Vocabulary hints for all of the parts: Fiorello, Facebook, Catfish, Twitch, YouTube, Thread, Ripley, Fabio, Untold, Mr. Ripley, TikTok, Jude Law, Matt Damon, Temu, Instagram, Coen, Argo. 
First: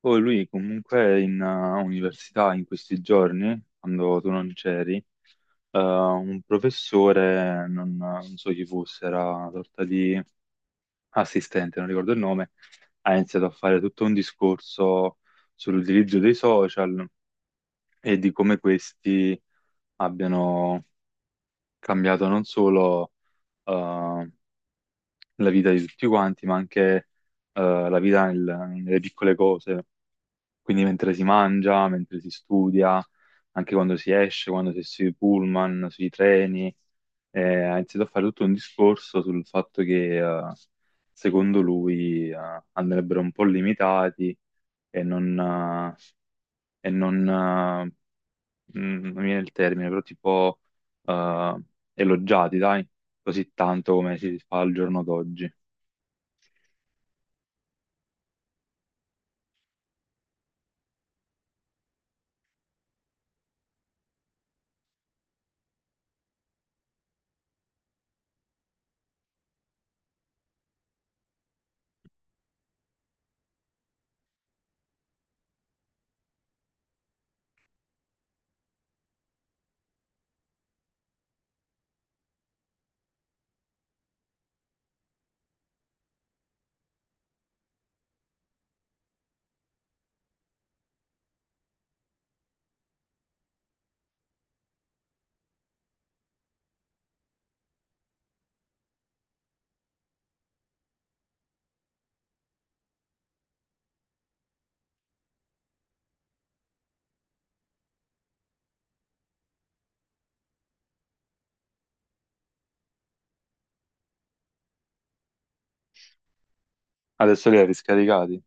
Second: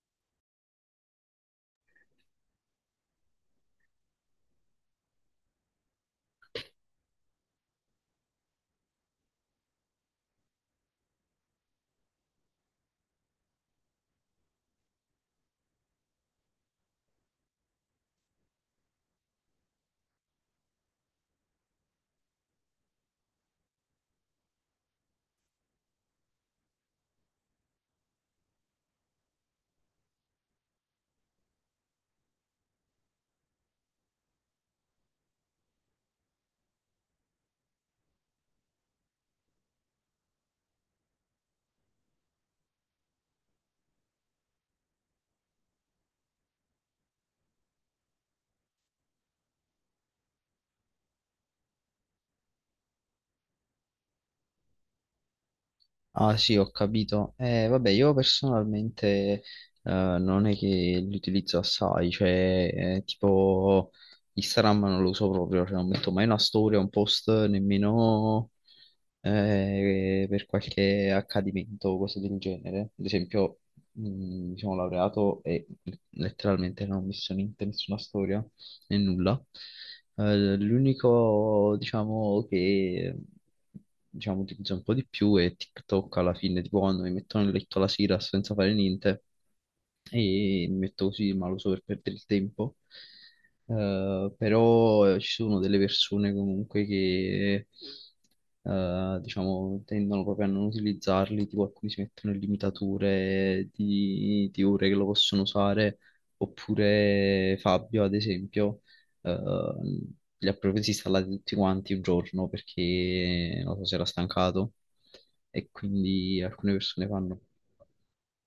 Poi lui comunque è in università in questi giorni, quando tu non c'eri, un professore, non so chi fosse, era una sorta di assistente, non ricordo il nome, ha iniziato a fare tutto un discorso sull'utilizzo dei social e di come questi abbiano cambiato non solo eh, la vita di tutti quanti, ma anche la vita nelle piccole cose. Quindi mentre si mangia, mentre si studia, anche quando si esce, quando si è sui pullman, sui treni, ha iniziato a fare tutto un discorso sul fatto che secondo lui andrebbero un po' limitati e non, e non, eh, non mi viene il termine, però tipo eh, elogiati, dai, così tanto come si fa al giorno d'oggi. Ah sì, ho capito. Vabbè, io personalmente eh, non è che li utilizzo assai, cioè tipo Instagram non lo uso proprio, cioè non metto mai una storia, un post, nemmeno per qualche accadimento o cose del genere. Ad esempio, mi sono laureato e letteralmente non ho messo niente, nessuna storia né nulla. L'unico, diciamo, che utilizzo un po' di più è TikTok alla fine, tipo quando mi metto nel letto la sera senza fare niente e mi metto così, ma lo so per perdere il tempo. Però ci sono delle persone comunque che diciamo tendono proprio a non utilizzarli, tipo alcuni si mettono limitature di ore che lo possono usare, oppure Fabio, ad esempio, eh, li ha proprio disinstallati tutti quanti un giorno perché non so se era stancato e quindi alcune persone fanno. Adesso li hai riscaricati?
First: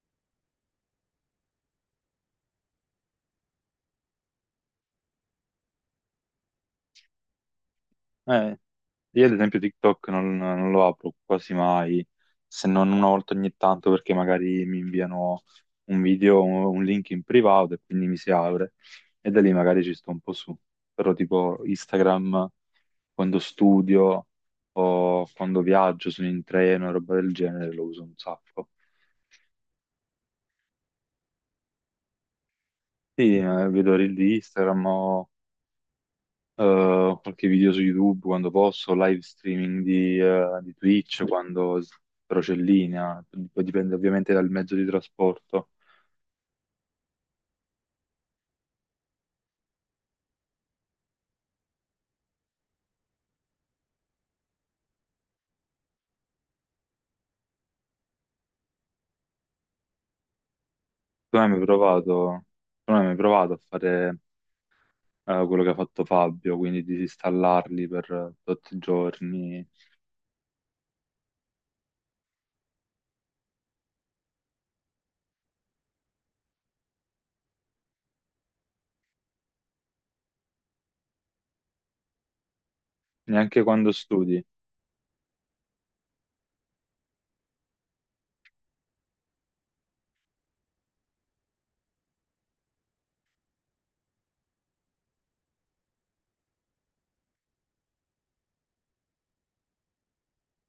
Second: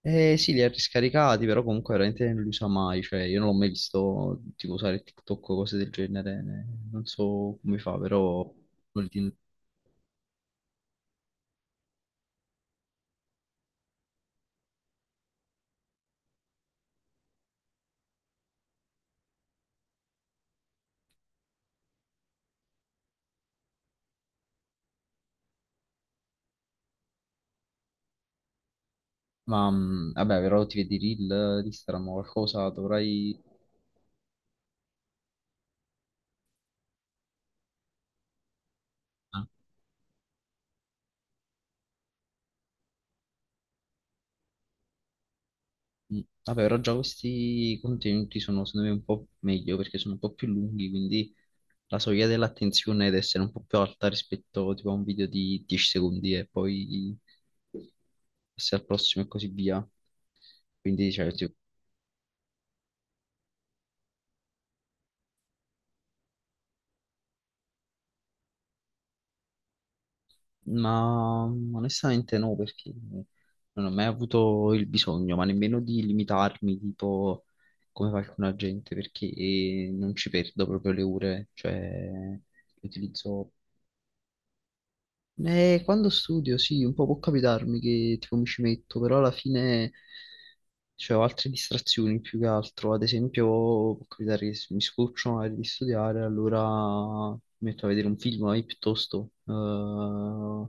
Eh sì, li ha riscaricati, però comunque veramente non li usa mai, cioè io non l'ho mai visto tipo usare TikTok o cose del genere, non so come fa, però... Eh, vuol Io dire- ad esempio TikTok non lo apro quasi mai, se non una volta ogni tanto perché magari mi inviano un video, un link in privato e quindi mi si apre e da lì magari ci sto un po' su. Però tipo Instagram quando studio o quando viaggio, sono in treno e roba del genere, lo uso un sacco. Ma vabbè, però ti vedi i reel di Instagram o qualcosa, Sì, dovrai... vedo reel di Instagram o qualche video su YouTube quando posso, live ah, streaming di Twitch però c'è linea, poi dipende ovviamente dal mezzo di trasporto. mh. Vabbè, però già questi contenuti sono secondo me un po' meglio perché sono un po' più lunghi, quindi la soglia dell'attenzione deve essere un po' più alta rispetto tipo a un video di 10 secondi e poi passi al prossimo e così via. Quindi, cioè, Tu non hai ti- mai provato, tu non hai mai provato a fare quello che ha fatto Fabio, quindi disinstallarli per tot giorni, Ma onestamente no, perché non ho mai avuto il bisogno, ma nemmeno di limitarmi, tipo come fa alcuna gente, perché non ci perdo proprio le ore, cioè le utilizzo. neanche quando studi. Quando studio, sì, un po' può capitarmi che tipo mi ci metto, però alla fine. Cioè, ho altre distrazioni più che altro. Ad esempio, può capitare che mi scoccio magari di studiare, allora mi metto a vedere un film magari piuttosto.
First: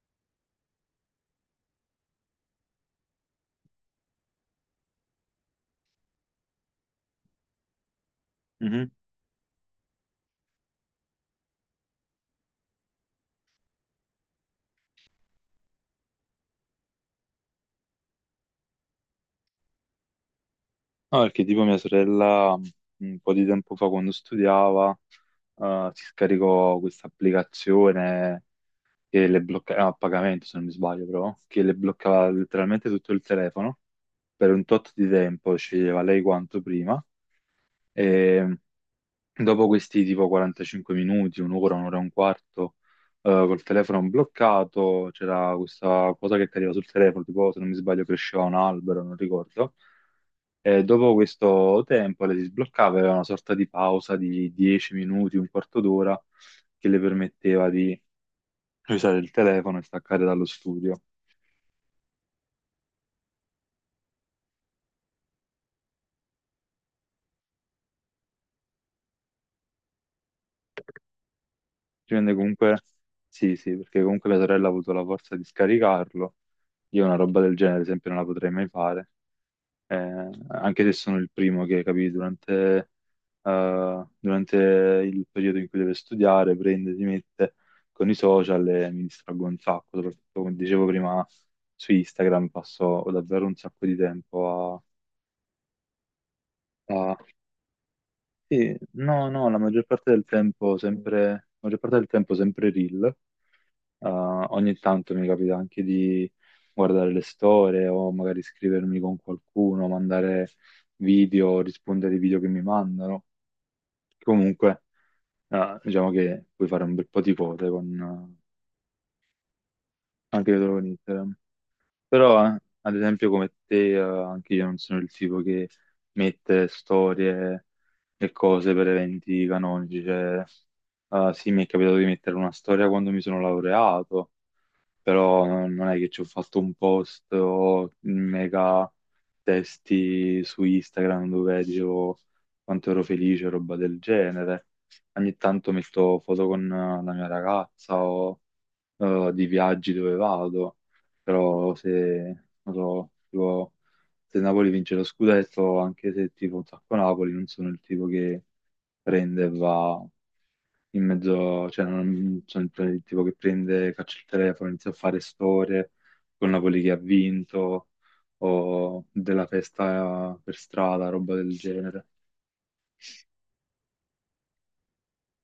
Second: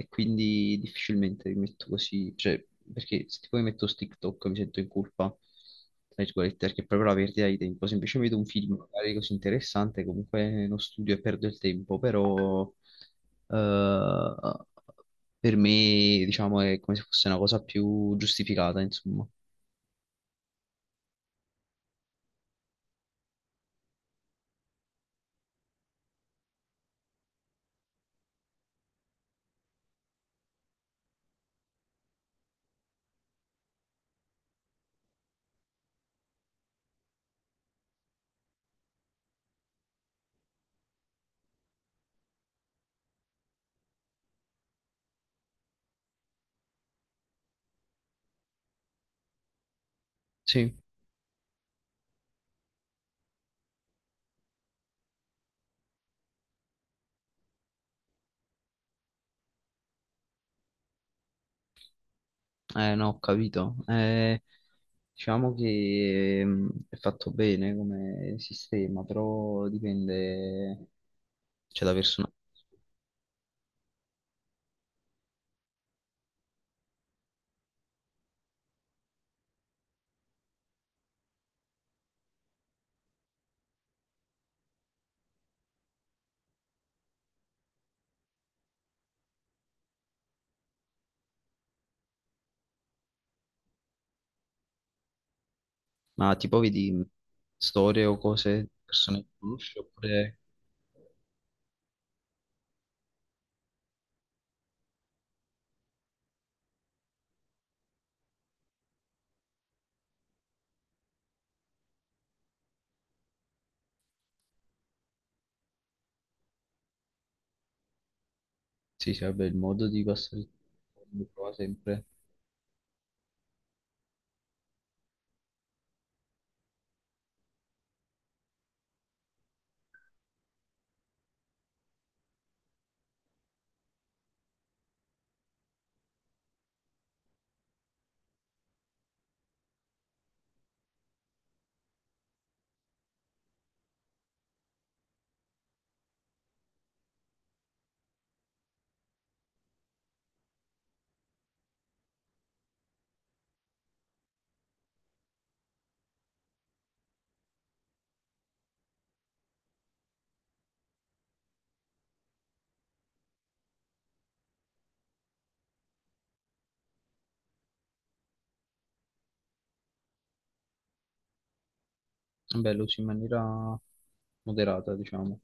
E quindi difficilmente mi metto così. Cioè, perché se tipo mi metto su TikTok mi sento in colpa, tra virgolette, perché è proprio la perdita di tempo. Se invece vedo un film Mhm. magari così interessante, comunque non studio e perdo il tempo, però eh, per me, diciamo, è come se fosse una cosa più giustificata, insomma. No, perché tipo mia sorella un po' di tempo fa quando studiava si scaricò questa applicazione che le bloccava, a pagamento se non mi sbaglio però, che le bloccava letteralmente tutto il telefono per un tot di tempo, sceglieva lei quanto prima e dopo questi tipo 45 minuti, un'ora, un'ora e un quarto col telefono bloccato, c'era questa cosa che cadeva sul telefono, tipo se non mi sbaglio cresceva un albero, non ricordo. Sì, E dopo questo tempo le si sbloccava, aveva una sorta di pausa di 10 minuti, un quarto d'ora che le permetteva di usare il telefono e staccare dallo studio. No, ho capito. Diciamo che è fatto bene come sistema, però dipende, cioè, da Ci persona. rende comunque, sì, sì, perché comunque mia sorella ha avuto la forza di scaricarlo. Io una roba del genere, ad esempio, non la potrei mai fare. Anche se sono il primo che, capì, durante il periodo in cui deve studiare, prende, si mette con i social e mi distraggo un sacco, soprattutto come dicevo prima su Instagram passo davvero un sacco di tempo Ma tipo a, vedi a- storie o cose, sì, persone che no, la conosci, maggior parte del oppure tempo sempre, la maggior parte del tempo sempre reel. Ogni tanto mi capita anche di guardare le storie o magari scrivermi con qualcuno, mandare video, rispondere ai video che mi mandano. Comunque, diciamo che puoi fare un bel po' di cose sì, sì, vabbè, il modo di passare il anche dietro con tempo lo Instagram. trova sempre. Però, ad esempio, come te, anche io non sono il tipo che mette storie e cose per eventi canonici. Cioè, sì, mi è capitato di mettere una storia quando mi sono laureato, però non è che ci ho fatto un post o mega testi su Instagram dove dicevo quanto ero felice, roba del genere. Ogni tanto metto foto con la mia ragazza o di viaggi dove vado, però se, non so, tipo, se Napoli vince lo scudetto, anche se tipo un sacco Napoli, non sono il tipo che prende e va in mezzo, cioè non sono il tipo che prende, caccia il telefono, inizia a fare storie con Napoli che ha vinto o della festa per strada, roba del genere. Vabbè, lo usi in maniera moderata, diciamo.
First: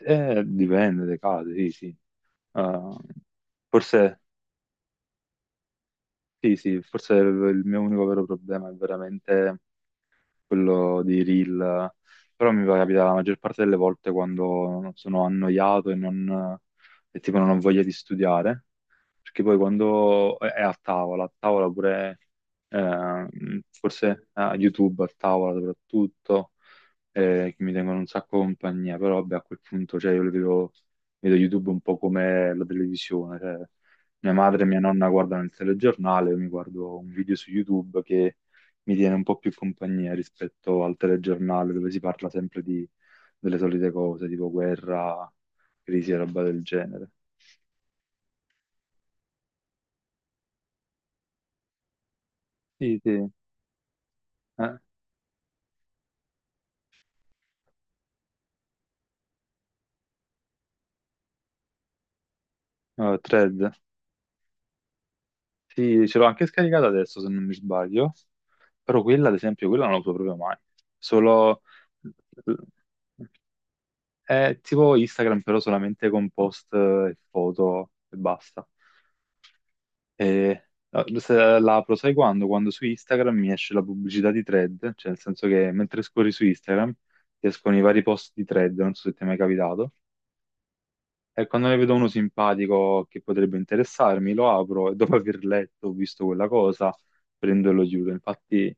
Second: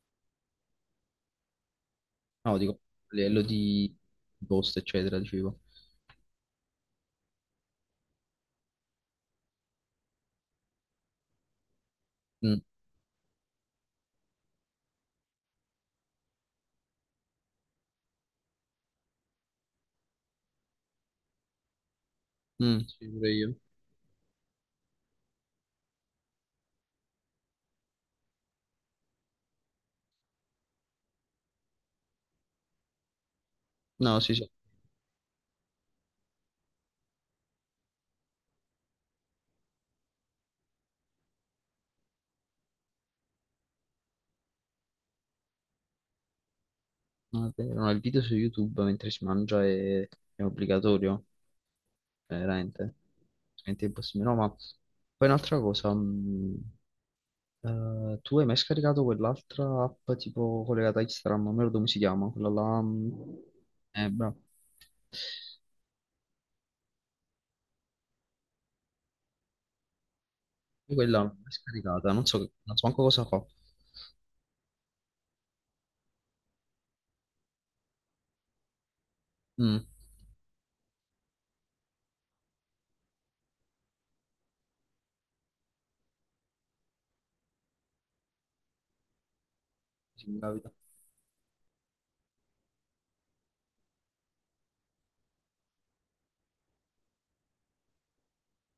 Dipende dai casi, sì, sì. No, dico, Eh, a livello di forse post, eccetera, dicevo. Sì, sì, forse il mio unico vero problema è veramente quello di reel, però Mm, mi capita la maggior parte delle volte quando sono annoiato e tipo non ho voglia di studiare, perché poi quando è a tavola pure mm, sì, eh, pure io. forse a YouTube a tavola soprattutto, che mi tengono un sacco compagnia, però vabbè, a quel punto cioè, vedo YouTube un po' come la televisione. Cioè, No, mia sì, sì. madre e mia nonna guardano il telegiornale, io mi guardo un video su YouTube che mi tiene un po' più compagnia rispetto al telegiornale dove si parla sempre di, delle solite cose, tipo guerra, crisi e roba del genere. No, è vero, no, il video su YouTube mentre si mangia è obbligatorio, veramente. Sì, sì. Veramente impossibile. No, ma Eh, poi un'altra cosa, tu hai mai scaricato quell'altra app tipo collegata a Instagram, non mi ricordo come si chiama, quella là... Thread. Bravo. Sì, ce l'ho anche scaricata adesso, se non mi sbaglio. Però quella, ad esempio, quella non la uso proprio mai. Io quella l'ho mai Solo... scaricata, non so, non so manco cosa fa. È tipo Instagram, però solamente con post e foto e basta. Mm. E se la apro, sai quando? Quando su Instagram mi esce la pubblicità di Thread, cioè nel senso che mentre scorri su Instagram ti escono i vari post di Thread, non so se ti è mai capitato. E quando ne vedo uno simpatico che potrebbe interessarmi, lo apro e dopo aver letto, o visto quella cosa, prendo e lo chiudo. Infatti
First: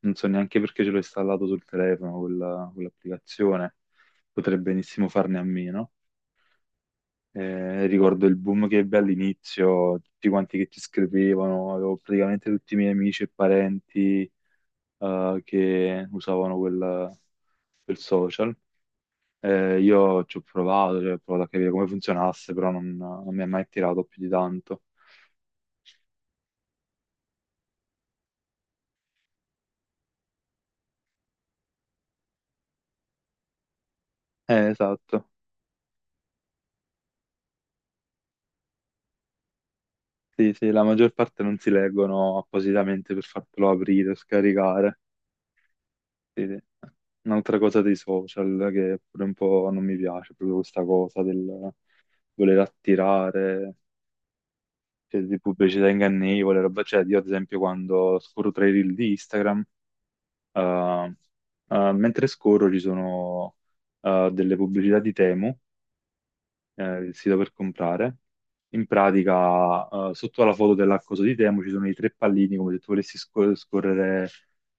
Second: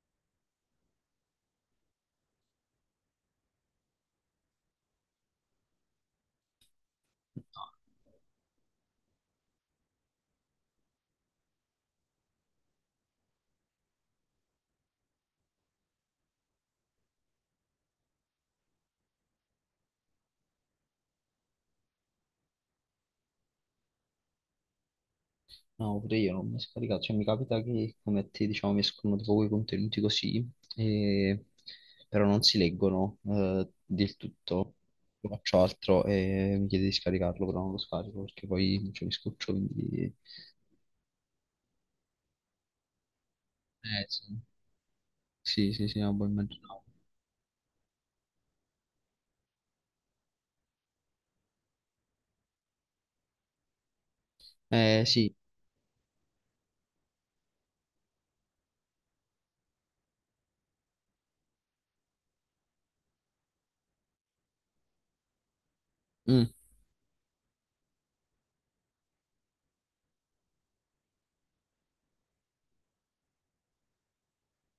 non so neanche perché ce l'ho installato sul telefono quell'applicazione. Potrei benissimo farne a meno. Ricordo il boom che ebbe all'inizio, tutti quanti che ci scrivevano, avevo praticamente tutti i miei amici e parenti che usavano quel social. Io ci ho provato, cioè, ho provato a capire come funzionasse, però non mi ha mai tirato più di tanto. No, pure io non mi scaricato, cioè mi capita che come a te diciamo mi escono tipo quei contenuti così, e- però non si leggono del tutto. Esatto. Io faccio altro e mi chiede di scaricarlo, però non lo scarico perché poi cioè, mi scoccio, quindi... Sì, sì, la maggior parte non si leggono appositamente per fartelo Eh aprire o sì, scaricare. sì, sì, sì, no, poi Sì, sì. immaginavo. Un'altra cosa dei social che pure un po' non mi piace, proprio questa cosa del voler attirare, Eh cioè, sì, di pubblicità ingannevole, roba. Cioè, io ad esempio quando scorro tra i reel di Instagram, eh, mentre scorro ci sono delle pubblicità di Temu mm, il sito per comprare. In pratica, sotto alla foto dell'accoso di Temu ci sono i tre pallini, come se tu volessi scorrere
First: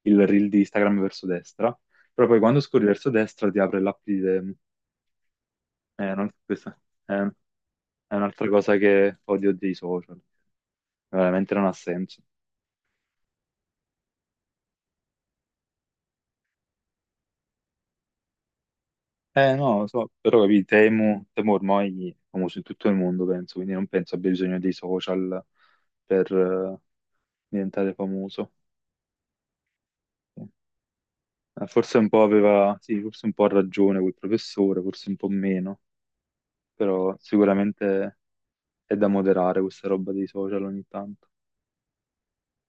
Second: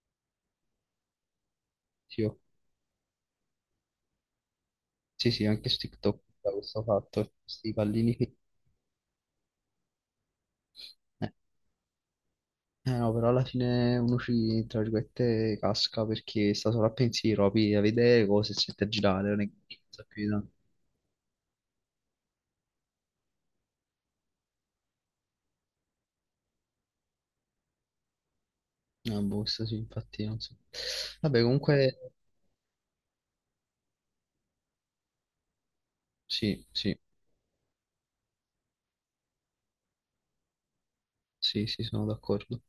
il reel di Instagram verso destra. sì, Però oh. poi quando scorri verso destra ti apre l'app di Temu. Sì, sì, anche su TikTok da Questa questo è, fatto, è questi pallini qui. un'altra cosa che odio dei social. Eh. Veramente non ha senso. Eh no, però alla fine uno ci, tra virgolette, casca perché sta solo a pensiero, a vedere cose e sente a girare, non è Eh che no, lo sa so, più di però tanto. capì, Temu, Temu ormai è famoso in tutto il mondo, penso, quindi non penso abbia bisogno dei social per diventare famoso. Ah, boh, questo sì, infatti, non so. Vabbè, comunque, Forse un po' aveva, sì, forse un po' ha ragione quel professore, forse un po' meno, sì, sì, però sicuramente è da moderare questa roba dei social ogni tanto. sì, sì, sono d'accordo.